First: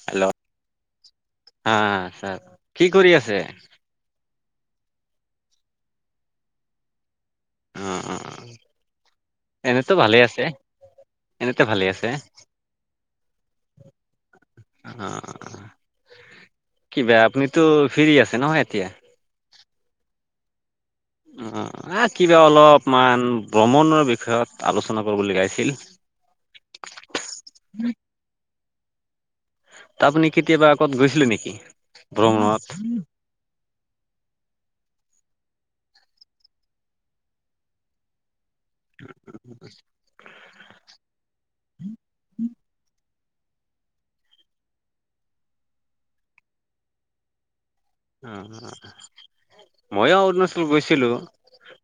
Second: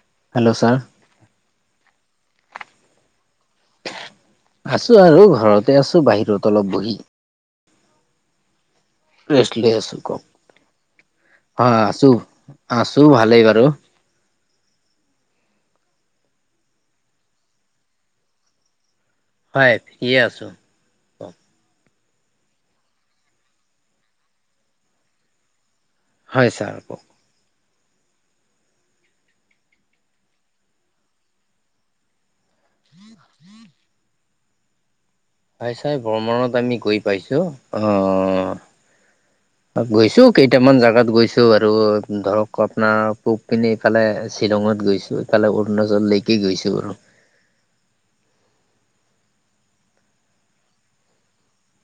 Hello? হা sir কি কৰি আছে? আছোঁ আৰু ঘৰতে আছো বাহিৰত অলপ বহি। অ অ অ। ৰেষ্ট লৈ আছো ক এনেতে অ ভালে আছে আছো আছো ভালেই বাৰু। অ কিবা আপুনিতো ফিৰি আছে নহয় এতিয়া। হয় ফ্ৰি আছো। কওক অ কিবা অলপমান ভ্ৰমণৰ বিষয়ত আলোচনা কৰিব লগীয়া হৈছিল। হয় ছাৰ ক উম'। আপুনি কেতিয়াবা আগত গৈছিলে নেকি ভ্ৰমণত? চাই-চাই ভ্ৰমণত আমি গৈ পাইছো, অ'। গৈছো কেইটামান জাগাত গৈছো আৰু ধৰক আপোনাৰ পূব পিনে ইফালে শ্বিলঙত গৈছো ইফালে অৰুণাচল লৈকে গৈছো আৰু। উ', মইয়ো অৰুণাচল গৈছিলো।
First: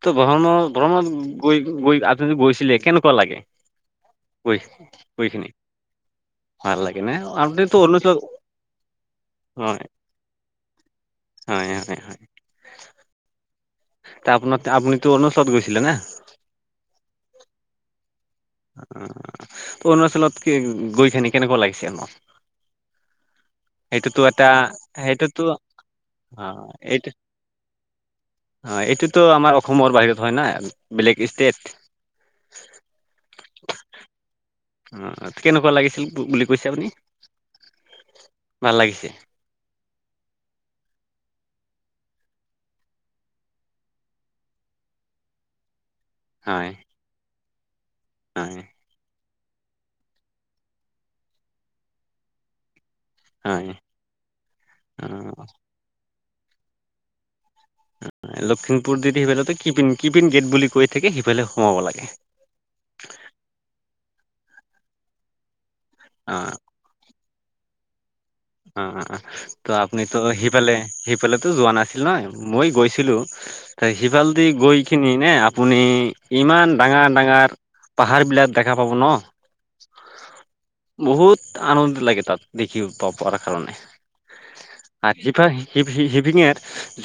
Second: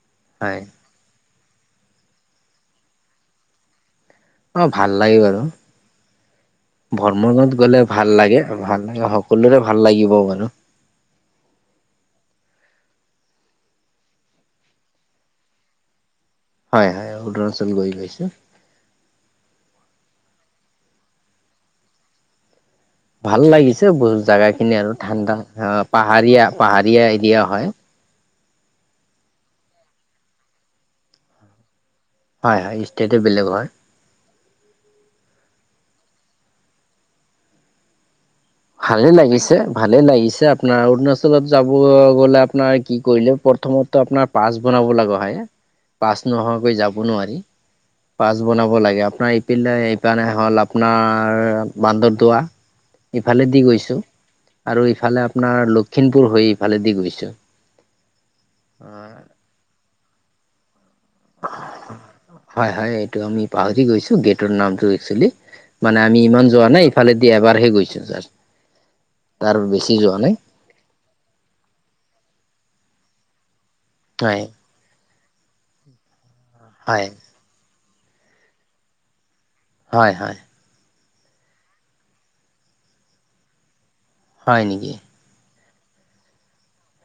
ত হয় ভ্ৰমণ-ভ্ৰমত গৈ-গৈ আপুনি গৈছিলে কেনেকুৱা লাগে? গৈ অ', ভাল লাগে বাৰু। গৈখিনি ভাল লাগে নে ভ্ৰমণত আপুনিতো গলে ভাল অৰুণাচল লাগে-ভাল লাগে সকলোৰে ভাল লাগিব বাৰু। হয়'-হয়'-হয়'। আপোনা আপুনি তো অৰুণাচলত গৈছিলে না? হয়'-হয়', অৰুণাচল গৈ পাইছো। অৰুণাচলত কি গৈখিনি কেনেকুৱা লাগিছে মন? ভাল লাগিছে বহু জাগা খিনি আৰু ঠাণ্ডা সেইটোতো অ, অ পাহাৰীয়া পাহাৰীয়া এইটো এৰিয়া হয়। অ', এইটোতো আমাৰ অসমৰ বাহিৰত হয় না বেলেগ ষ্টেট? হয়'-হয়', ষ্টেট বেলেগ হয়। অ', কেনেকুৱা লাগিছিল বুলি কৈছে আপুনি? ভাল লাগিছে ভালে লাগিছে-ভালে লাগিছে আপোনাৰ অৰুণাচল যাব গলে আপোনাৰ কি কৰিলে প্ৰথমো আপোনাৰ পাছ বনাব লগা হয়। পাছ হয় নোহোৱাকৈ যাব নোৱাৰি। পাছ হয় বনাব লাগে আপোনাৰ পাই এইপিনে হ'ল আপোনাৰ বান্দৰদোৱা। ইফালেদি হয় গৈছো আৰু অ ইফালে আপোনাৰ লখিমপুৰ হৈ ইফালেদি গৈছো। লখিমপুৰ দি-দি গলেটো কিপিন-কিপিন গেট বুলি কয়? হয়'-হয়', এইটো আমি পাহৰি গৈছো। গেটৰ নামটো একচেলি মানে আমি অ ইমান যোৱা নাই ইফালে দি এবাৰহে গৈছো যাষ্ট। অ'-অ', ত আপুনিতো সিফালে, সিফালে তো যোৱা নাছিল নহয়? মই গৈছিলোঁ ত সিফাল হয়, দি গৈখিনি নে আপুনি ইমান হয়, ডাঙৰ-ডাঙৰ পাহাৰ বিলাক দেখা পাব ন? হয়, হয়, বহুত আনন্দ লাগে তাত দেখি প পোৱাৰ কাৰণে হয় নেকি? পাহি-পাহি সি-সি সিপিনে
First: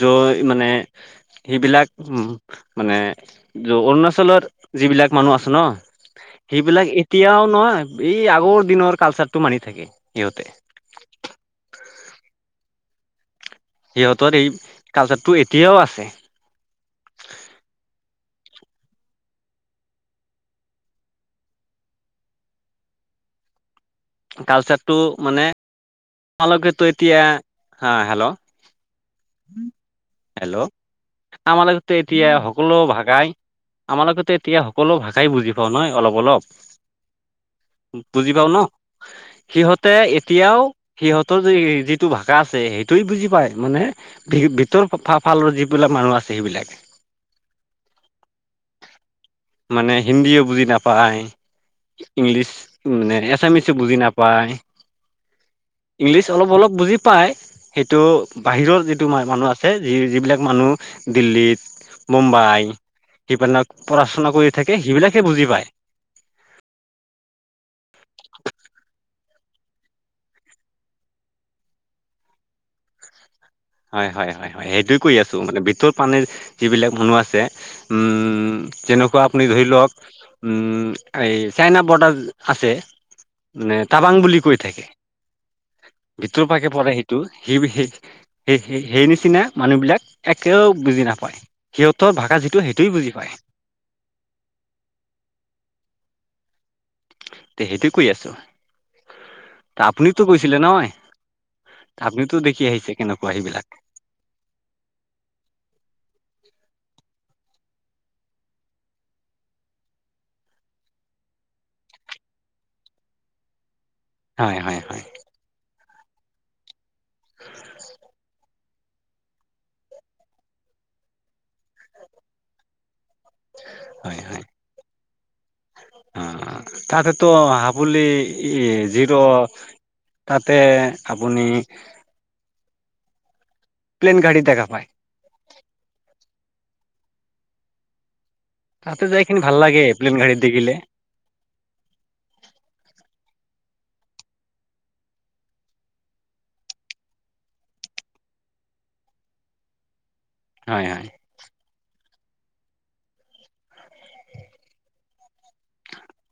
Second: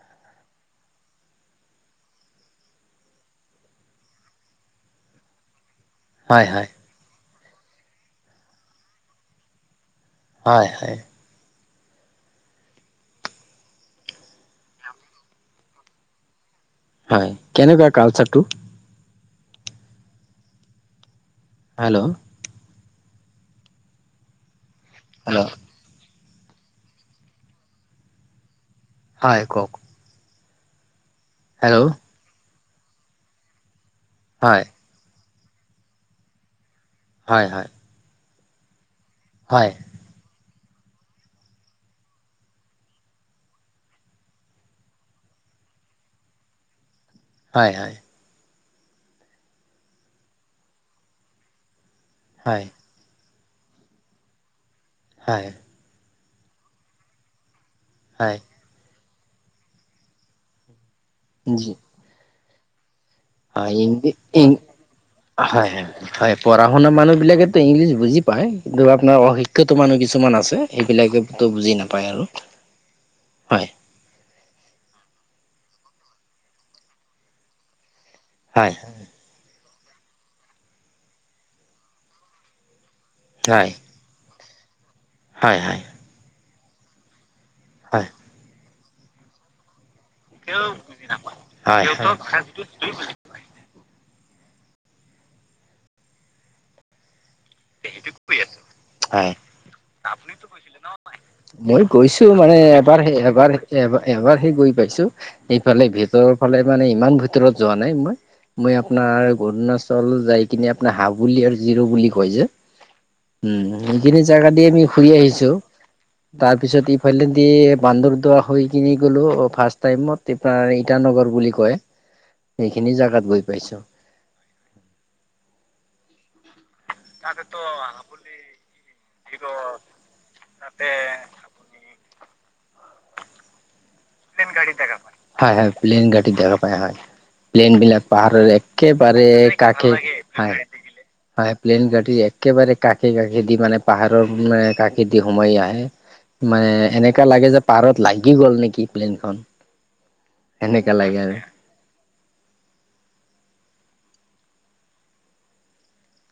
যয় মানে সেইবিলাক উম, মানে অৰুণাচলৰ যিবিলাক মানুহ আছে ন? হয়, হয়, সেইবিলাক এতিয়াও নহয় এই আগৰ দিনৰ কালচাৰটো মানি থাকে সিহঁতে হয় হয় সিহঁতৰ এই কালচাৰটো এতিয়াও আছে হয় কেনেকুৱা কালচাৰটো হেল্ল' কালচাৰটো মানে হেল্ল', তোমালোকেতো এতিয়া হা হেল্ল' হয় কওক হেল্ল' আমাৰ হেল্ল', লগতে এতিয়া সকলো ভাষাই আমাৰ লগতে এতিয়া হয়, সকলো ভাষ- খাই বুজি পাওঁ, নহয় অলপ অলপ হয় হয় বুজি পাও ন, হয়, সিহঁতে এতিয়াও সিহঁতৰ যে যিটো ভাষা আছে সেইটোে বুজি পায় মানে ভিতৰ ফালৰ যিবিলাক মানুহ আছে সেইবিলাকে। হয়'-হয়'। মানে হিন্দীয়েও বুজি নাপায়, ইংলিছ হয়, হয়, মানে আছামিছও বুজি নাপায়। হয়। ইংলিছ অলপ-অলপ বুজি পায় সেইটো হয়। বাহিৰৰ যিটো ম-মানুহ আছে যি-যিবিলাক মানুহ জি। দিল্লীত মুম্বাই সেইবিলাক হয়, ইংলি পঢ়াচুনা ইং কৰি থাকে সেইবিলাক হয় হয় হয় পঢ়া শুনা মানুহ বিলাকেতো ইংলিছ বুজি পায় কিন্তু আপোনাৰ অশিক্ষিত শিত মানুহ কিছুমান আছে সেইবিলাকেতো বুজি নাপায় আৰু হয় হয় হয় হয় সেইটো কৰি আছো মানে ভিতৰত পানীৰ যিবিলাক মানুহ আছে হয়, তেনেকুৱা আপুনি ধৰি লওক উম এই চাইনা বৰ্ডাৰ আছে হয়, মানে টাবাং বুলি কৈ। থাকে হয় হয় ষাকে পৰে সেইটো সেই হয়, সেই সেই নিচিনা মানুহ বিলাক একেও বুজি নাপায় হয়, সিহঁতৰ ভাষা যিটো সেইটোৱে হয়, বুজি পায়। তে সেইটো কৈ আছো হয়। আপুনতো কৈছিলে নহয় মই গৈছো আপুনিতো মানে দেখি আহিছে এবাৰ কেনেকুৱা এবাৰ সেইবিলাক এবাৰ এবাৰ সে গৈ পাইছো সেফালে ভিতৰত ফালে মানে ইমান ভিতৰত যোৱা নাই মই মই আপোনাৰ অৰুণাচল যাই কিনে আপোনাৰ হাবুলি আৰু জিৰো বুলি কৈ যে [inaudible] উম সেই খিনি জাগা হয় দি হয় আমি হয় ঘুৰি আহিছো তাৰ পিছত ই ফালেদি বান্দৰদোৱা হৈ কিনি গ'লো ফাৰ্ষ্ট টাইমত ইটানগৰ বুলি কয় সেইখিনি জোগাত গৈ পাইছ তাৰতেতো হাঁপুলি জিৰ' তে আপুনি প্লেন গাড়ী দেখা পায়, হয় হয় প্লেন গাডী দেখা পায় হয় প্লেন বিলাক পাহাৰৰ তাতে একেবাৰে যাইখিনি ভাল লাগে কষে প্লেন গাড়ীত দেখিলে হয় প্লেন গাড়ীৰ একেবাৰে কাষে কাষে দি মানে পাহাৰৰ মানে কাকেদি দি সোমাই আহে মানে এনেককা লাগে যে পাৰত লাগি গ'ল নেকি প্লেনখন হয় এনেকুৱা হয় লাগে আৰু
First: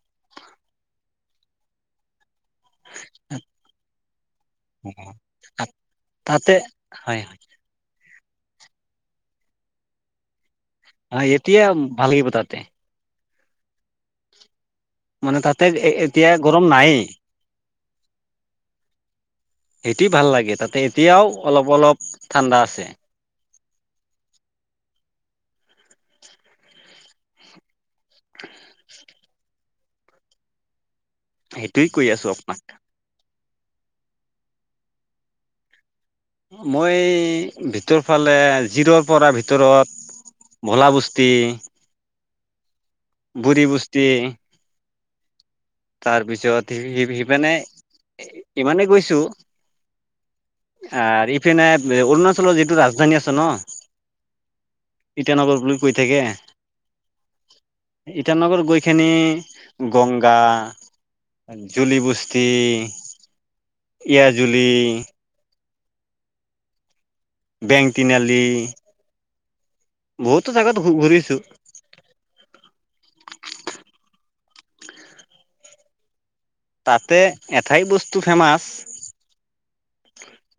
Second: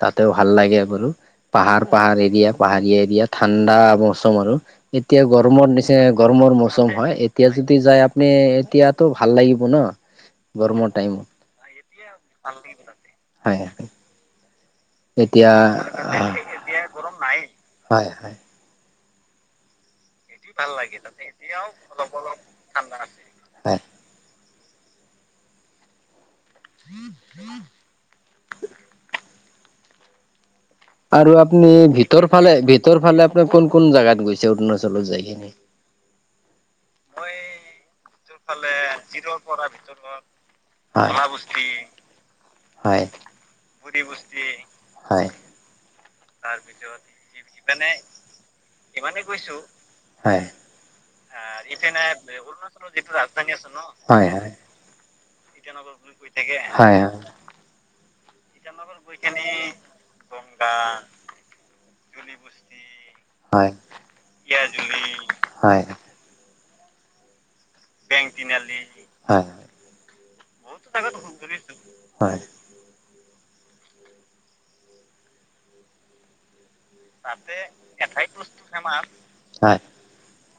তাতেও ভাল লাগে বোলো পাহাৰ পাহাৰ এৰিয়া পাহাৰীয়া এৰিয়া ঠাণ্ডা মৌচম আৰু এতিয়া গৰমৰ নিচিনা গৰমৰ তাতে মৌচম হয় এতিয়া যদি যাই আপুনি এতিয়াতো ভাল লাগিব ন গৰমৰ অ টাইমত এতিয়া ভাল লাগিব তাতে হয় মানে এতিয়া তাতে এ এতিয়া গৰম নাই হয় হয় তি ভাল লাগে তাতে এতিয়াও অলপ অলপ ঠাণ্ডা আছে। হয় [inaudible] [unintelligible] আৰু আপুনি সেইটোৱে কৈ ভিতৰ আছো ফালে আপোনাক ভিতৰ ফালে আপোনাৰ কোন কোন জাগাত গৈছ- অৰুণাচলৰ যায়‌ কিনি মই ভিতৰ ফালে জিৰৰ পৰা ভিতৰত ভোলা হয় বস্তি হয় হয় বুঢ়ী হয় তাৰ পিছত সিপিনে মানে ইমানে গৈছো হয় হয়। আৰু ইপিনে অৰুণাচলৰ যিটো ৰাজধানী আছে ন হয় হয় ইটানগৰ বুলি কৈ থাকে হয় হয় হয় হয় ইটানগৰত গৈ খিনি গংগা জুলি বস্তি এয়া জুলি হয় বেংটিআলি বহুতো জেগাত ঘূ ঘূৰিছো। তাতে এঠাই বস্তু ফেমাছ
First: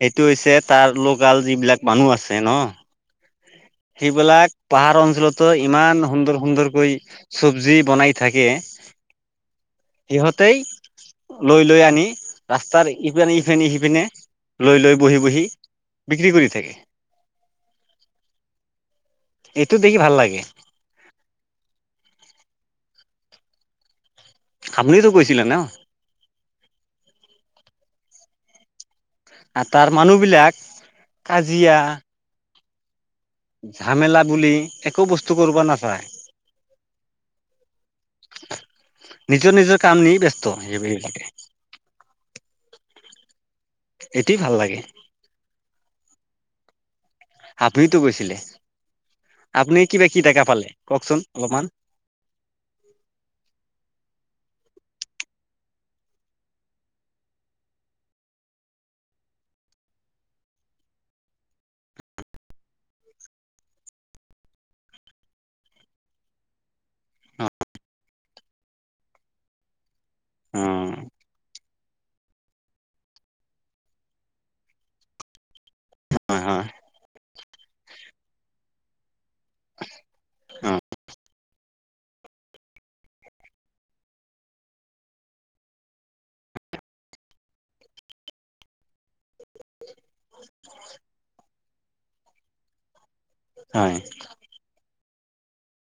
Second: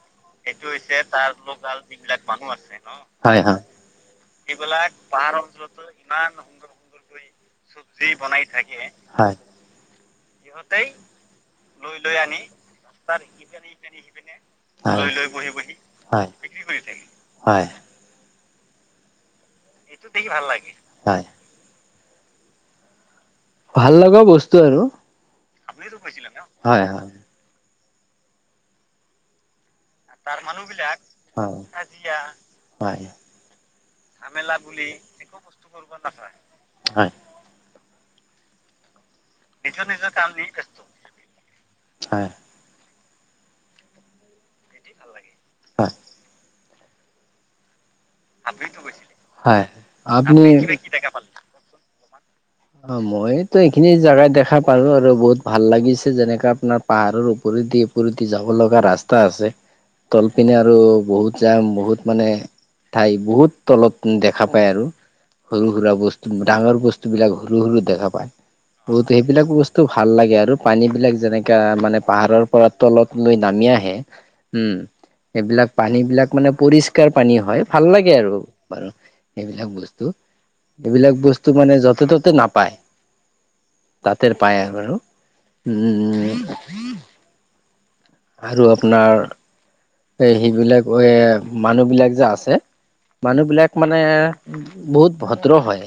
সেইটো হৈছে তাৰ লোকাল যিবিলাক মানুহ আছে ন হয় হয় সেইবিলাক পাহাৰ অঞ্চলতো ইমান সুন্দৰ সুন্দৰকৈ চবজি বনাই থাক- কে হয়। সিহঁতেই লৈ লৈ আনি ৰাস্তাৰ ইপিনে ইপিনে সিপিনে লৈ লৈ বহি বহি হয় বিক্ৰী কৰি কৰি থাকে। হয় এইটো দেখি ভাল লাগে। হয়। ভাল লগা বস্তু আৰু আপুনিতো গৈছিলে ন হয় আৰু তাৰ মানুহ বিলাক হয় কাজিয়া হয় ঝামেলা মেলা বুলি একো বস্তু কৰিব নাচায় [unintelligible] নিজৰ নিজৰ কাম নি ব্যস্ত সেইবিলাকে হয় এটি ভাল লাগে। হয়। দুই টো গৈছিলে হয় আপুনি কিবা কি টকা পালে কওকচোন আপুনি অলপমান অ মইতো এইখিনি জাগা দেখা পালো আৰু বহুত ভাল লাগিছে যেনেকে আপোনাৰ পাহাৰৰ ওপৰেদি ওপৰেদি যাব লগা ৰাস্তা আছে। তলপিনে আৰু বহুত যাম বহুত মানে ঠাই বহুত তলত দেখা পায় আৰু সৰু সুৰা বস্তু ডাঙৰ বস্তু বিলাক সৰু সৰু দেখা পায় বহুতে সেইবিলাক বস্তু ভাল লাগে আৰু অ পানী বিলাক যেনেকা মানে পাহাৰৰ পৰা তলত লৈ নামি আহে উম এইবিলাক পানী বিলাক হয় মানে হয় পৰিষ্কাৰ পানী হয় ভাল লাগে আৰু সেইবিলাক বস্তু অ এইবিলাক বস্তু মানে য'তে ত'তে নাপায় তাঁতেৰ পায়ে আৰু উম আৰু আপোনাৰ এ সেইবিলাক এ মানুহ বিলাক যে আছে মানুহ বিলাক হয় মানে বহুত ভদ্ৰ হয়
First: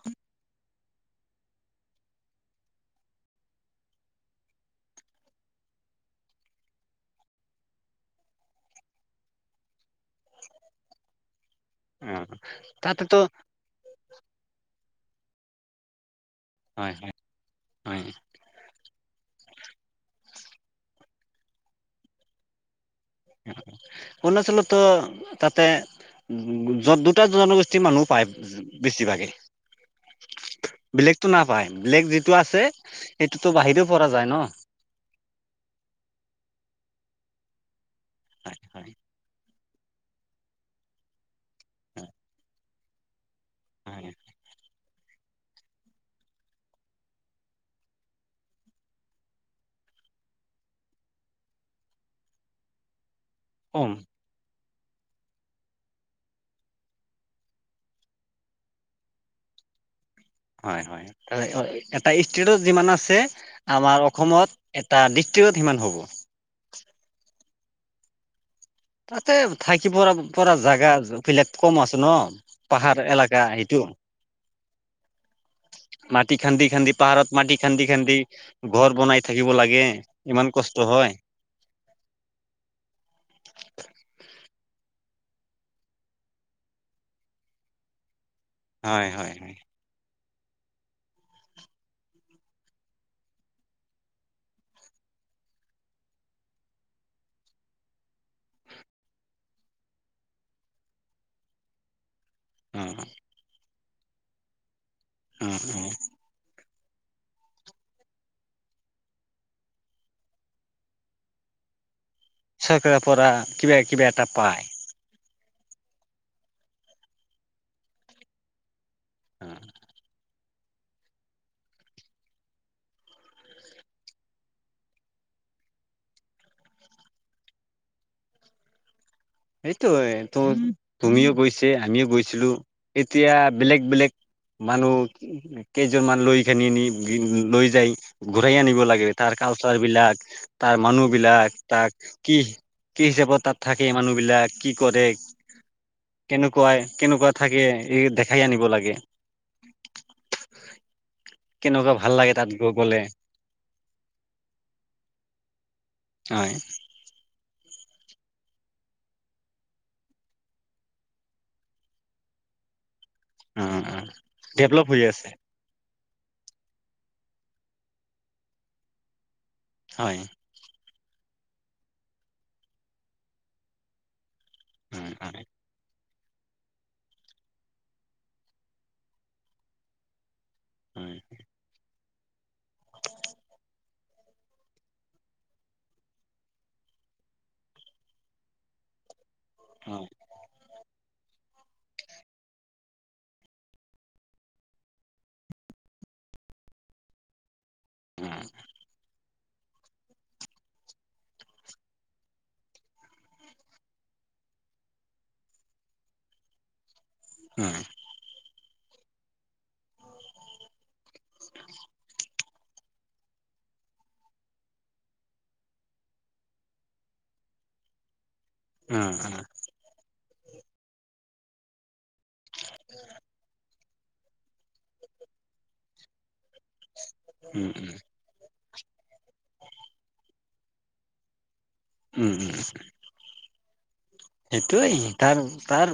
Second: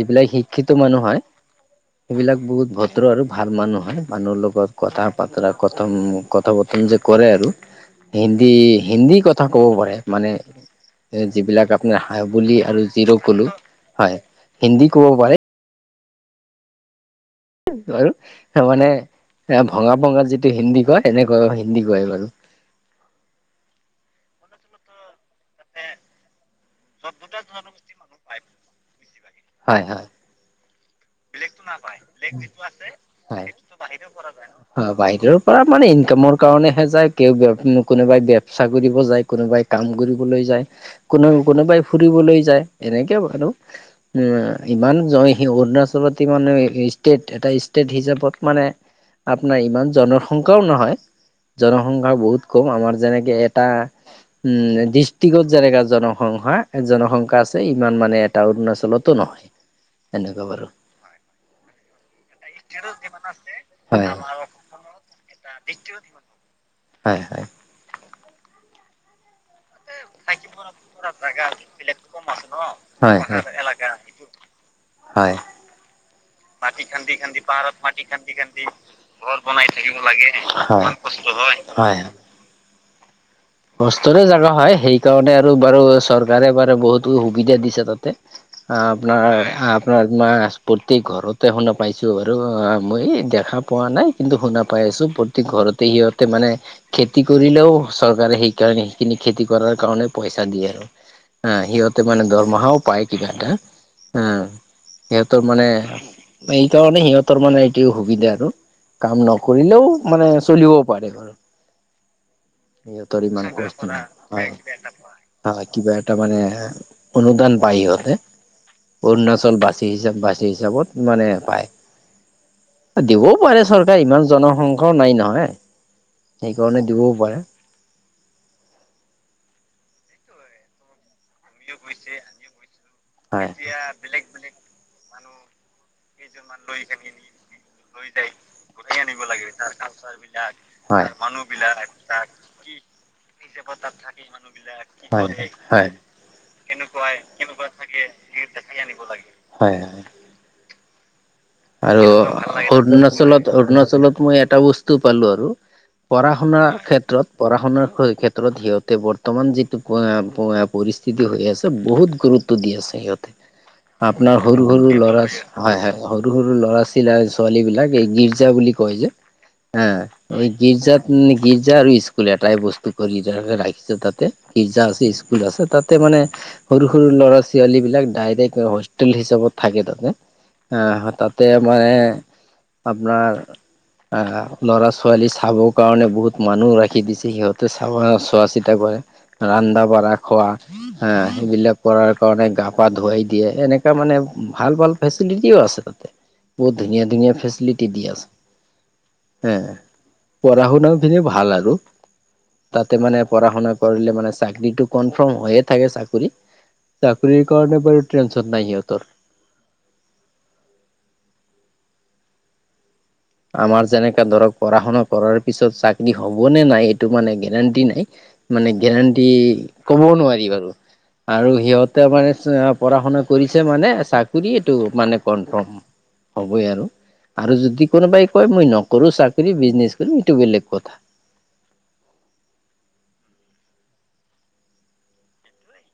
যিবিলাক শিক্ষিত মানুহ হয়। সেইবিলাক বহুত ভদ্ৰ আৰু ভাল মানুহ হয় মানুহৰ লগত কথা বতৰা কথম কথা বথন যে কৰে আৰু হিন্দী হিন্দী কথা ক'ব পাৰে মানে। যিবিলাক আপোনাৰ অ হব আৰু তাতেতো জিৰো কলো হয় হিন্দী ক'ব পাৰে। হয় হয়। হয় আৰু মানে এ ভঙা ভঙাত যিটো হিন্দী কয় এনেকয় হিন্দী কয় বাৰু। অৰুণাচল ত তাতে উ দুটা জনগোষ্ঠীৰ মানুহো পায় হয় হয় বেছিভাগেই বেলেগ। যিটো আছে সেইটোতো বাহিৰেও পৰা যায় ন [unintelligible] বাহিৰৰ পৰা মানে ৰ কাৰণেহে যায় কে কোনোবাই হয় ববচা হয় কৰিব যায় কোনোবাই? কাম কৰিবলৈ যায় কোনো কোনোবাই ফুৰিবলৈ যায় এনেকে বাৰু। উ হয় ইমান জয় সি অৰুণাচলত। মানে ষ্টেট এটা ষ্টেট হিচাপত মানে। আপোনাৰ ইমান জনসংখ্যাও নহয় জনসংখ্যাও বহুত কম আমাৰ যেনেক এটা কম উম ডিষ্ট্ৰিকত যেনেকা জনসংখ্যা জনসংখ্যা আছে ইমান মানে এটা অৰুণাচলতো নহয়। এনেকে বাৰু। হয় এটা ষ্টেত যিমান আছে আমাৰ অসমত এটা ডিষ্ট্ৰিকত সিমান। হ'ব হয় হয়। তাতে থাকি পৰা পৰা জোগা বিলাক কম আছে ন পাহাৰ হয় হয় এলেকা সেইটো [unintelligible] হয় হয়। মাটি খান্দি খান্দি পাহাৰত মাটি খান্দি খান্দি ঘৰ ঘৰ থাকিব বনাই থাকিব লাগে, ইমান কষ্ট হয়। হয় হয়। [unintelligible] কষ্টৰে জাগা হয় সেইকাৰণে আৰু বাৰু চৰকাৰে বাৰু বহুতো সুবিধা দিছে তাতে। হয় হয় আপোনাৰ হয় আপোনাৰ মাছ প্ৰতি ঘৰতে শুনা পাইছো বাৰু অ মই দেখা পোৱা নাই কিন্তু শুনা পাই আছো। প্ৰতি ঘৰতে সিহঁতে মানে খেতি কৰিলেও চৰ সেইকাৰণে সেইখিনি খেতি কৰাৰ কাৰণে পইচা দিয়ে আৰু সিহঁতে মানে দৰমাহাও অ পায় কিবা এটা। হ সিহেতৰ অ মানে অ এই তাৰ মানে সিহঁতৰ মানে এইটো সুবিধা আৰু। কাম নকৰিলেও মানে চলিবও পাৰে ঘৰ। চৰকাৰৰ পৰা কিবা নাই কিবা এটা হয় পায়। হয় কিবা এটা মানে অনুদান পায় সিহঁতে। অ অৰুণাচল বাচি হিচাপ বাচি হিচাপত মানে পায়। দিবও পাৰে চৰকাৰ ইমান জনসংঘ নাই নহয়। সেইকাৰণে দিবও পাৰে। সেইটো হয় ত। তুমিও গৈছে আমিও গৈছিলোঁ এতিয়া হয় বেলেগ বেলেগ মানুহ কেইজনোৰমান লৈ খিনি আনি লৈ যাই ঘূৰাই আনিব লাগে তাৰ কালচাৰ বিলাক। মানুহ হয় বিলাক তাক কি কি হিচাপত তাত থাকে মানুহ। বিলাক কি কৰে হয় হয় কেনেকুৱাই কেনেকুৱা থাকে এই দেখাই আনিব লাগে। হয় হয় কেনেকুৱা আৰু ভাল লাগে তাত গৈ গ'লে অৰুণাচলত অৰুণাচলত মই এটা বস্তু পালো আৰু। পঢ়া হয় শুনাৰ ক্ষেত্ৰত পঢ়া শুনাৰ ক্ষেত্ৰত সিহঁতে বৰ্তমান যিটো পৰিস্থিতি হৈ আছে বহুত গুৰুত গুৰুত্ব দি আছে সিহঁতে। অ অ আপোনাৰ সৰু ডেভলপ সৰু হৈ ল'ৰা আছে হয় হয়। সৰু সৰু ল'ৰা ছাল আৰু ছোৱালী বিলাক এই গীৰ্জা বুলি কয় যে হা হয় এই গীৰ্জাত উম গীৰ্জা আৰু স্কুল এটাই বস্তু কৰি ৰাখিছো তাতে। পিক জা আছে হয় স্কুল হয় আছে তাতে মানে সৰু-সৰু ল'ৰা ছোৱালী বিলাক ডাইৰেক্ট হোষ্টেল হিচাপত থাকে তাতে। আহ হয় তাতে মানে আপোনাৰ আহ ল'ৰা ছোৱালী চাব কাৰণে বহুত মানুহ ৰাখি দিছে সিহঁতে চাব চোৱা চিতা কৰে। ৰান্দ হয় বঢ়া খোৱা, হা সেইবিলাক কৰাৰ কাৰণে গা-পা ধুৱাই দিয়ে এনেকুৱা মানে ভাল-ভাল ফেচিলিটি আছে তাতে বহুত ধুনীয়া-ধুনীয়া ফেচিলিটি দি আছে। হ পঢ়া শুনা পনে ভাল আৰু। তাতে মানে পঢ়া শুনা কৰিলে মানে চাকৰিটো কনফাৰ্ম হৈয়ে থাকে চাকৰি। চাকৰিৰ কাৰণে উম বাৰু টেনচন নাই সিহঁতৰ। আমাৰ যেনেকাে ধৰক পঢ়া শুনা কৰাৰ পিছত চাকৰি হবনে নাই এইটো মানে গেৰেণ্টি নাই। মানে গেৰাণ্টি উম ক'বও নোৱাৰি বাৰু আৰু সিহঁতে মানে পঢ়া শুনা কৰিছে মানে চাকৰিটো মানে কনফৰ্ম। হ'বই আৰু আৰু যদি কোনোবাই কয় মই নকৰো চাকৰি বিজনেছ কৰিম এইটো বেলেগ কথা। উম উম। সেইটোৱেই তাৰ-তাৰ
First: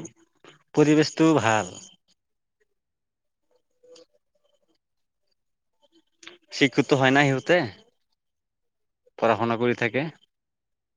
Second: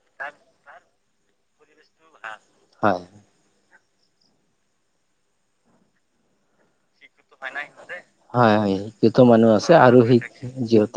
পৰিৱেশটো ভাল। হয়। শিক্ষিত হয় না সিহঁতে হয়'-হয়', সিহঁতৰ পঢ়া মানুহ শুনা আছে কৰি থাকে। আৰু সিক যিহত